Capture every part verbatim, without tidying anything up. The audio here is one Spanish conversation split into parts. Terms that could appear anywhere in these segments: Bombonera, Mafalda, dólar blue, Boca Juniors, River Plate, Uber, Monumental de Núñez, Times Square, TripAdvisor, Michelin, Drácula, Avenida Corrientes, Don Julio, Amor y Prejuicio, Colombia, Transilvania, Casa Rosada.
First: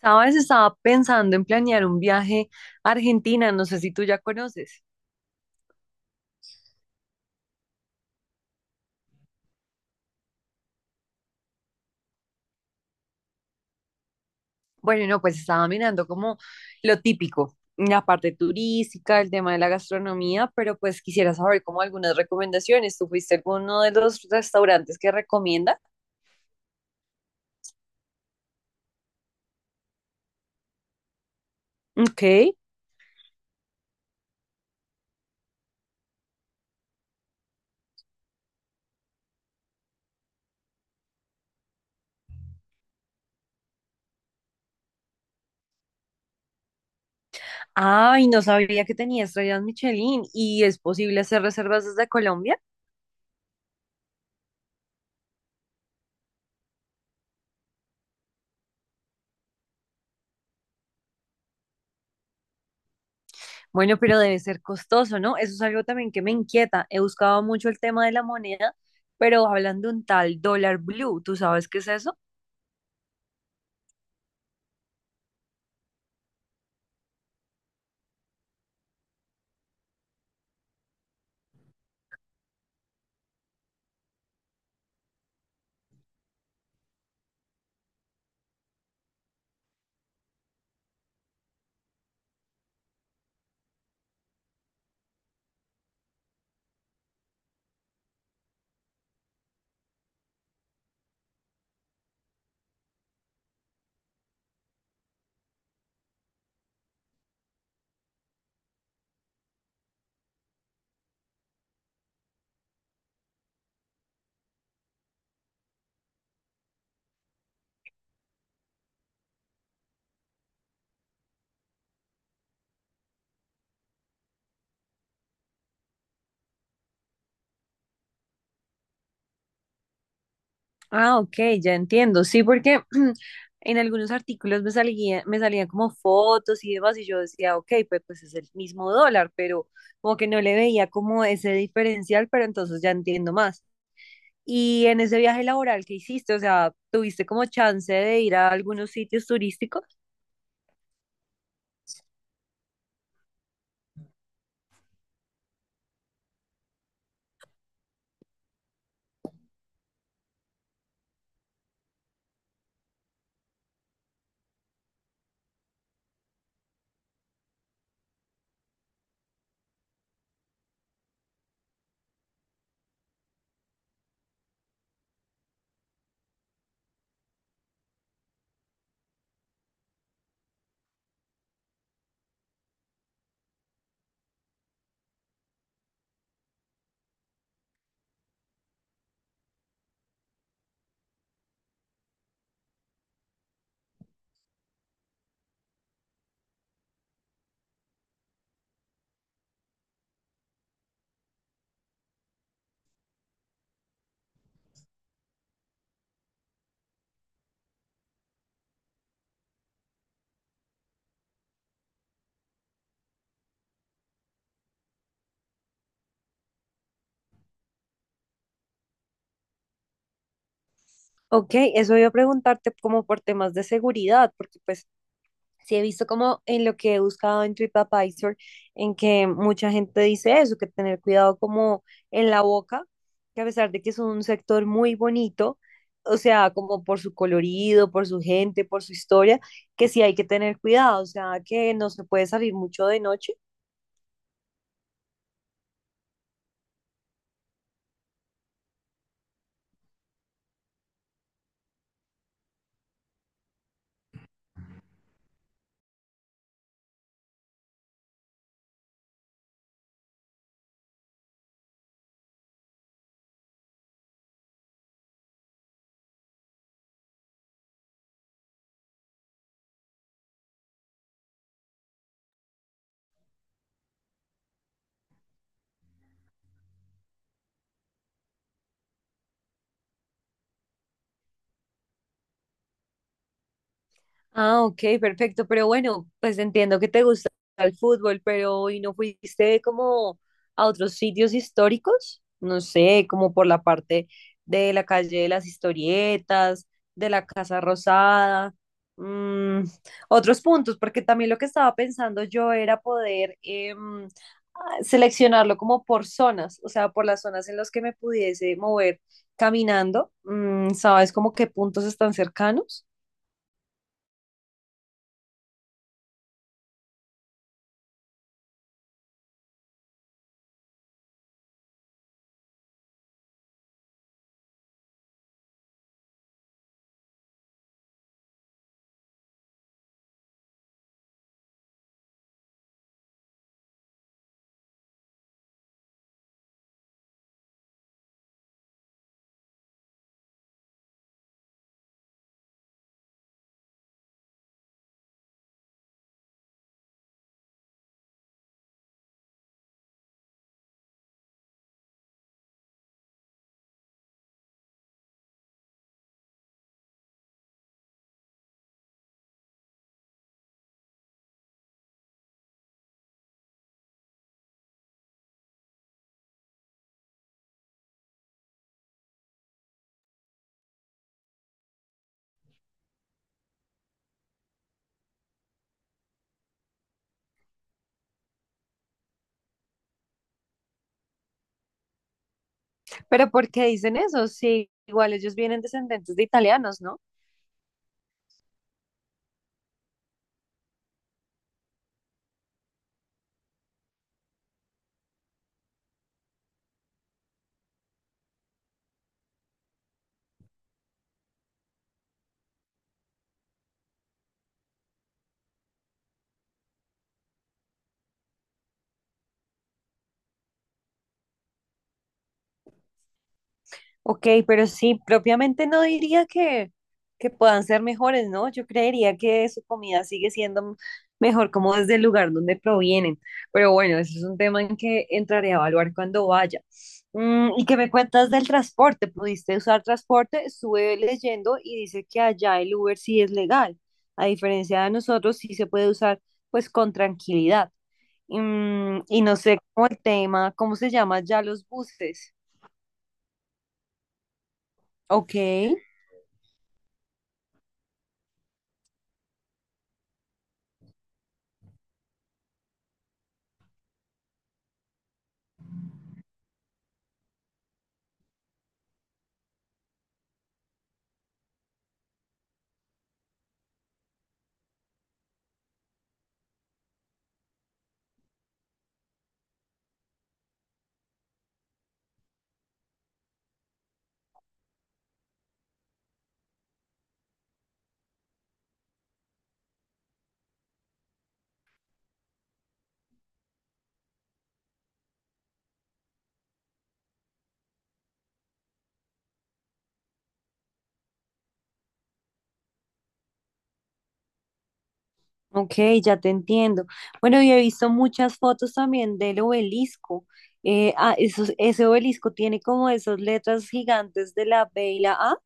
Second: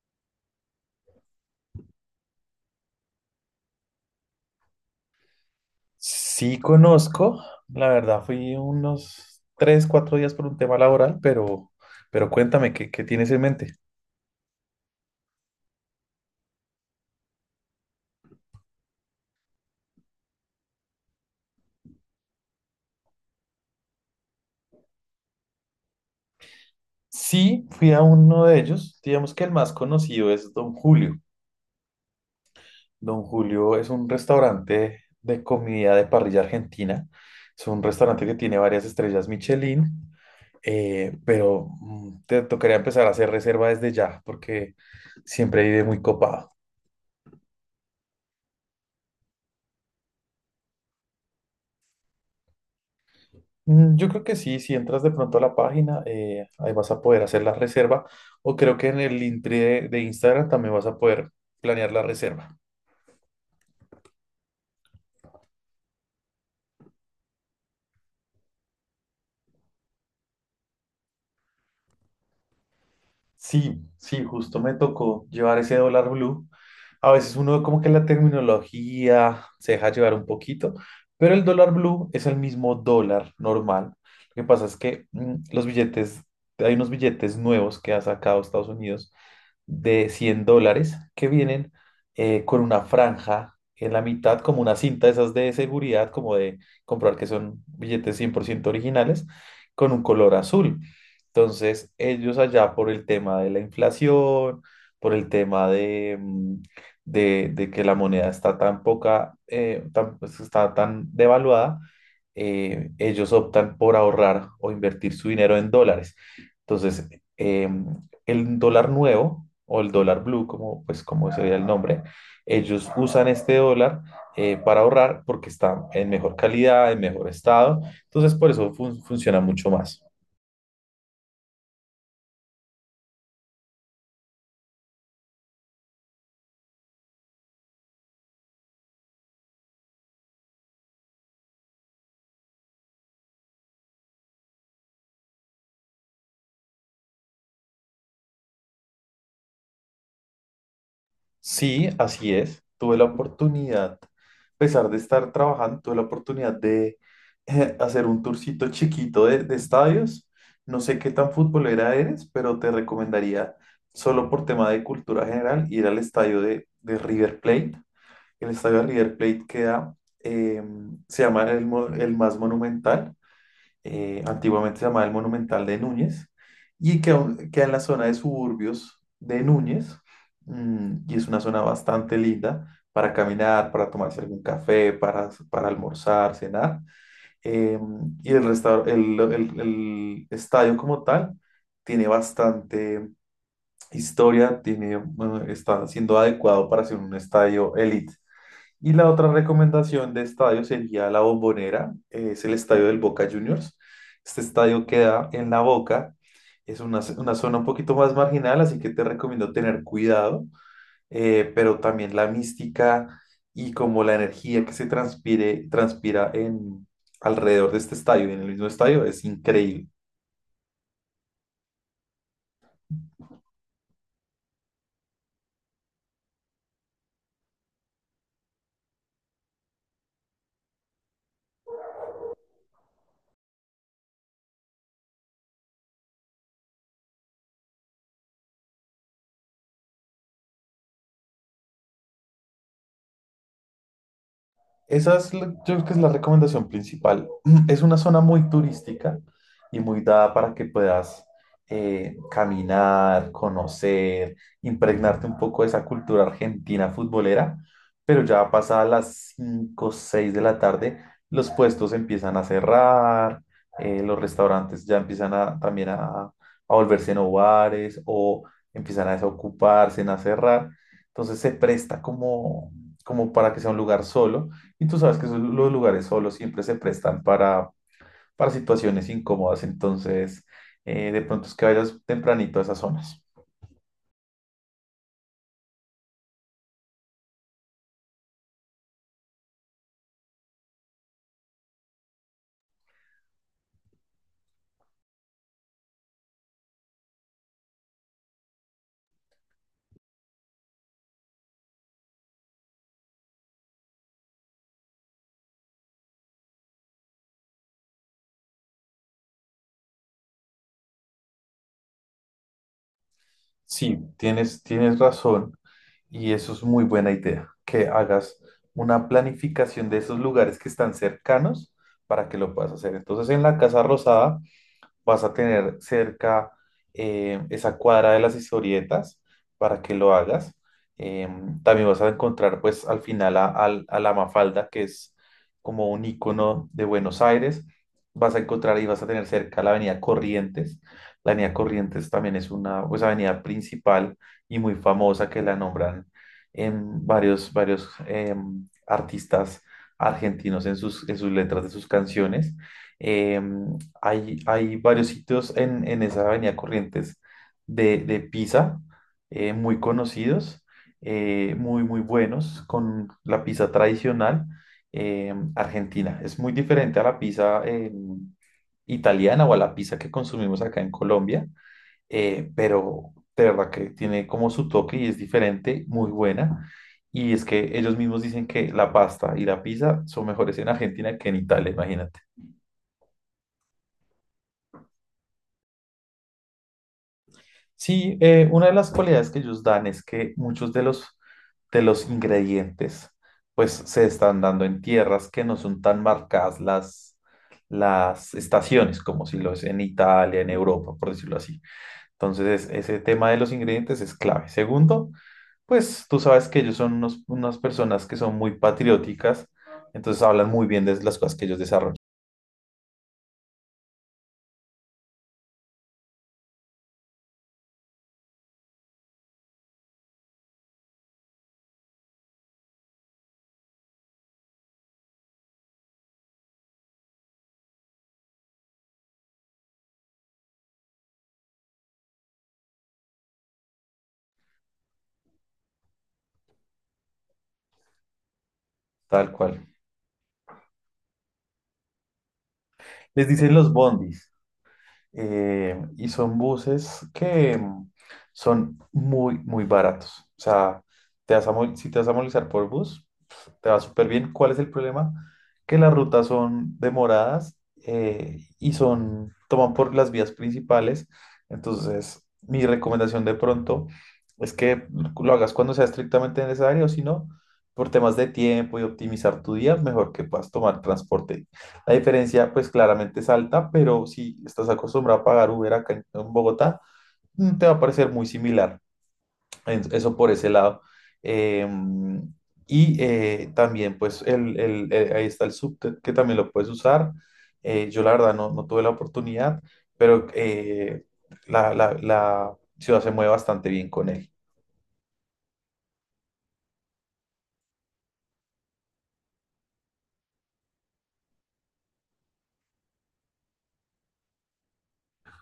Sabes, estaba pensando en planear un viaje a Argentina, no sé si tú ya conoces. Sí conozco, la verdad fui unos tres, cuatro días por un tema laboral, pero, pero cuéntame, ¿qué, qué tienes en mente? Bueno, no, pues estaba mirando como lo típico, la parte turística, el tema de la gastronomía, pero pues quisiera saber como algunas recomendaciones. ¿Tú fuiste a alguno de los restaurantes que recomienda? Sí, fui a uno de ellos, digamos que el más conocido es Don Julio. Ok. Don Julio es un restaurante de comida de parrilla argentina, es un restaurante que tiene varias estrellas Michelin, eh, pero mm, te tocaría empezar a hacer reserva desde ya, porque siempre vive muy copado. Ay, no sabía que tenía estrellas Michelin y es posible hacer reservas desde Colombia. Mm, Yo creo que sí, si entras de pronto a la página, eh, ahí vas a poder hacer la reserva o creo que en el link de, de Instagram también vas a poder planear la reserva. Bueno, pero debe ser costoso, ¿no? Eso es algo también que me inquieta. He buscado mucho el tema de la moneda, pero hablan de un tal dólar blue, ¿tú sabes qué es eso? Sí, sí, justo me tocó llevar ese dólar blue. A veces uno como que la terminología se deja llevar un poquito, pero el dólar blue es el mismo dólar normal. Lo que pasa es que mm, los billetes, hay unos billetes nuevos que ha sacado Estados Unidos de cien dólares que vienen eh, con una franja en la mitad, como una cinta de esas de seguridad, como de comprobar que son billetes cien por ciento originales, con un color azul. Entonces, ellos allá por el tema de la inflación, por el tema de, mm, de, de que la moneda está tan poca, eh, tan- pues, está tan devaluada, eh, ellos optan por ahorrar o invertir su dinero en dólares. Entonces, eh, el dólar nuevo o el dólar blue, como, pues, como sería el nombre, ellos usan este dólar eh, para ahorrar porque está en mejor calidad, en mejor estado. Entonces, por eso fun- funciona mucho más. Ah, ok, ya entiendo. Sí, porque en algunos artículos me salía, me salían como fotos y demás, y yo decía, ok, pues, pues es el mismo dólar, pero como que no le veía como ese diferencial, pero entonces ya entiendo más. Y en ese viaje laboral que hiciste, o sea, ¿tuviste como chance de ir a algunos sitios turísticos? Sí, así es. Tuve la oportunidad, a pesar de estar trabajando, tuve la oportunidad de eh, hacer un tourcito chiquito de, de estadios. No sé qué tan futbolera eres, pero te recomendaría, solo por tema de cultura general, ir al estadio de, de River Plate. El estadio de River Plate queda, eh, se llama el, mo- el más monumental, eh, antiguamente se llamaba el Monumental de Núñez, y queda, queda en la zona de suburbios de Núñez, mm, y es una zona bastante linda para caminar, para tomarse algún café, para, para almorzar, cenar, eh, y el, restaur- el, el el estadio como tal tiene bastante historia, tiene, bueno, está siendo adecuado para ser un estadio elite. Y la otra recomendación de estadio sería la Bombonera, eh, es el estadio del Boca Juniors. Este estadio queda en La Boca, es una, una zona un poquito más marginal, así que te recomiendo tener cuidado, eh, pero también la mística y como la energía que se transpire, transpira en, alrededor de este estadio y en el mismo estadio es increíble. Ok, eso iba a preguntarte como por temas de seguridad, porque pues sí he visto como en lo que he buscado en TripAdvisor, en que mucha gente dice eso, que tener cuidado como en la boca, que a pesar de que es un sector muy bonito, o sea, como por su colorido, por su gente, por su historia, que sí hay que tener cuidado, o sea, que no se puede salir mucho de noche. Esa es, la- yo creo que es la recomendación principal. Es una zona muy turística y muy dada para que puedas eh, caminar, conocer, impregnarte un poco de esa cultura argentina futbolera, pero ya pasada las cinco o seis de la tarde, los puestos empiezan a cerrar, eh, los restaurantes ya empiezan a, también a, a volverse en bares o empiezan a desocuparse, en a cerrar. Entonces se presta como, como para que sea un lugar solo y tú sabes que esos- los lugares solos siempre se prestan para, para situaciones incómodas, entonces eh, de pronto es que vayas tempranito a esas zonas. Ah, ok, perfecto. Pero bueno, pues entiendo que te gusta el fútbol, pero ¿y no fuiste como a otros sitios históricos? No sé, como por la parte de la calle de las historietas, de la Casa Rosada, mm, otros puntos, porque también lo que estaba pensando yo era poder em, a- seleccionarlo como por zonas, o sea, por las zonas en las que me pudiese mover caminando. Mm, ¿sabes como qué puntos están cercanos? Sí, tienes, tienes razón y eso es muy buena idea, que hagas una planificación de esos lugares que están cercanos para que lo puedas hacer. Entonces en la Casa Rosada vas a tener cerca eh, esa cuadra de las historietas para que lo hagas. Em, también vas a encontrar pues al final a, al- a la Mafalda, que es como un icono de Buenos Aires. Vas a encontrar y vas a tener cerca la Avenida Corrientes. La Avenida Corrientes también es una pues, avenida principal y muy famosa que la nombran en varios, varios em, artistas argentinos en sus, en sus letras de sus canciones. Em, hay, hay varios sitios en, en esa avenida Corrientes de, de pizza, eh, muy conocidos, eh, muy, muy buenos, con la pizza tradicional eh, argentina. Es muy diferente a la pizza eh, italiana o a la pizza que consumimos acá en Colombia, eh, pero de verdad que tiene como su toque y es diferente, muy buena. Y es que ellos mismos dicen que la pasta y la pizza son mejores en Argentina que en Italia, imagínate. Pero ¿por qué dicen eso? Sí, igual ellos vienen descendentes de italianos, ¿no? Sí, eh, una de las cualidades que ellos dan es que muchos de los, de los ingredientes pues se están dando en tierras que no son tan marcadas las, las estaciones, como si lo es en Italia, en Europa, por decirlo así. Entonces, ese tema de los ingredientes es clave. Segundo, pues tú sabes que ellos son unos- unas personas que son muy patrióticas, entonces hablan muy bien de las cosas que ellos desarrollan, Ok, pero sí, propiamente no diría que, que puedan ser mejores, ¿no? Yo creería que su comida sigue siendo mejor como desde el lugar donde provienen. Pero bueno, eso es un tema en que entraré a evaluar cuando vaya. Mm, ¿y qué me cuentas del transporte? ¿Pudiste usar transporte? Estuve leyendo y dice que allá el Uber sí es legal. A diferencia de nosotros, sí se puede usar pues con tranquilidad. Mm, y no tal sé cual. cómo el tema, ¿cómo se llama ya los buses? Les dicen los bondis. Ok. eh, y son buses que mm, son muy, muy baratos. O sea, te vas a mo- si te vas a movilizar por bus, pues, te va súper bien. ¿Cuál es el problema? Que las rutas son demoradas eh, y son, toman por las vías principales. Entonces, mi recomendación de pronto es que lo hagas cuando sea estrictamente necesario, si no, por temas de tiempo y optimizar tu día, mejor que puedas tomar transporte, la diferencia, pues claramente es alta, pero si estás acostumbrado a pagar Uber acá en, en Bogotá, mm, te va a parecer muy similar. En- Eso por ese lado. Em, y eh, también, pues, el, el- eh, ahí está el subte, que también lo puedes usar. Eh, yo la verdad no, no tuve la oportunidad, pero eh, la, la- la ciudad se mueve bastante bien con él. Ok, ya te entiendo. Bueno, yo he visto muchas fotos también del obelisco. Eh, ah, esos- ese obelisco tiene como esas letras gigantes de la be y la A,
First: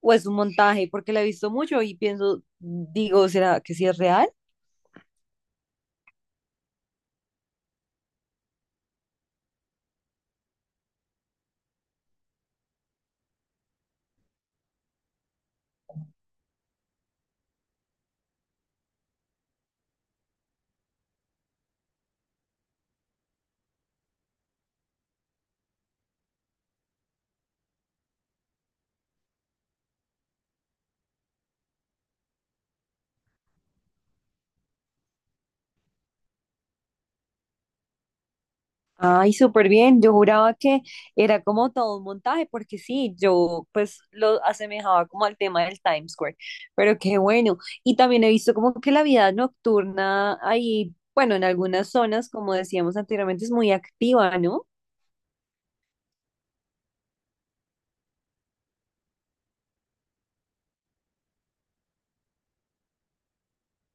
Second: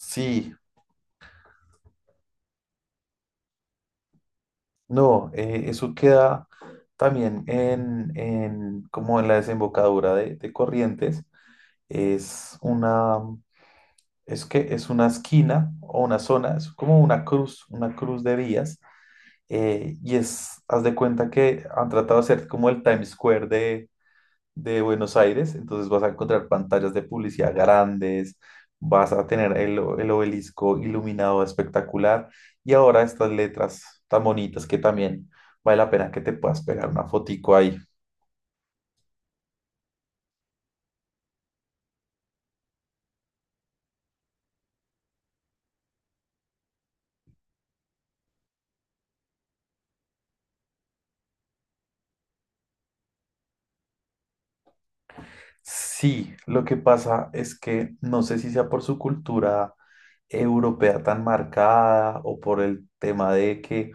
o es un montaje, porque la he visto mucho y pienso, digo, ¿será que sí es real? no, eh, eso queda también en, en- como en la desembocadura de de Corrientes. es una, es que es una esquina o una zona, es como una cruz, una cruz de vías, eh, y es, haz de cuenta que han tratado de hacer como el Times Square de, de Buenos Aires, entonces vas a encontrar pantallas de publicidad grandes, vas a tener el, o- el obelisco iluminado espectacular, y ahora estas letras tan bonitas que también vale la pena que te puedas pegar una fotico ahí. Ay, súper bien. Yo juraba que era como todo un montaje, porque sí, yo pues lo asemejaba como al tema del Times Square, pero qué bueno. Y también he visto como que la vida nocturna ahí, bueno, en algunas zonas, como decíamos anteriormente, es muy activa, ¿no? Sí, lo que pasa es que no sé si sea por su cultura europea tan marcada o por el tema de que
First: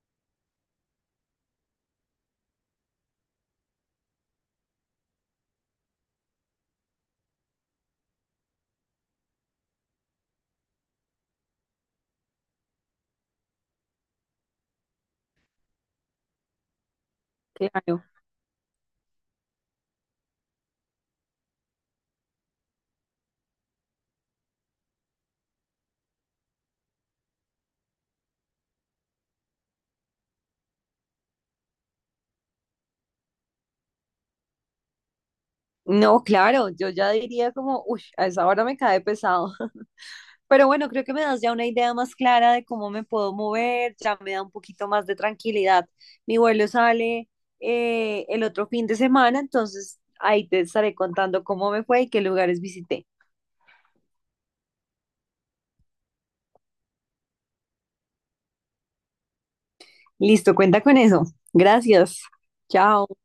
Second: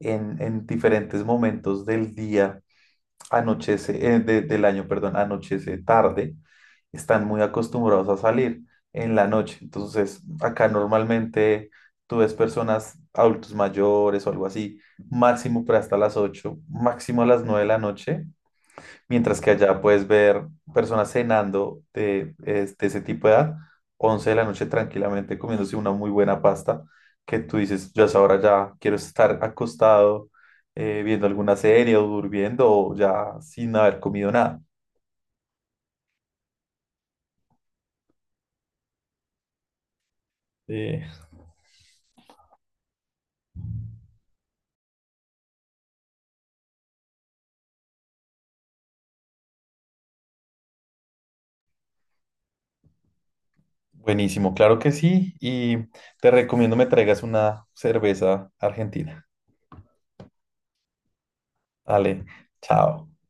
en, en diferentes momentos del día anochece, eh, de- del año, perdón, anochece tarde, están muy acostumbrados a salir en la noche. Entonces, acá normalmente tú ves personas, adultos mayores o algo así, máximo para hasta las ocho, máximo a las nueve de la Claro. noche. Mientras que allá puedes ver personas cenando de, es- de ese tipo de edad, once de la noche tranquilamente comiéndose una muy buena pasta, que tú dices, yo a esa hora ya quiero estar acostado eh, viendo alguna serie o durmiendo o ya sin haber comido nada. No, claro, yo ya diría como, uy, a esa hora me cae pesado. Pero bueno, creo Eh, que me das ya una idea más clara de cómo me puedo mover, ya me da un poquito más de tranquilidad. Mi vuelo sale eh, el otro fin de semana, entonces ahí te estaré contando cómo me fue y qué lugares visité. buenísimo, claro que sí. Y te recomiendo me traigas una cerveza argentina. Listo, cuenta con eso. Dale, Gracias. chao. Chao.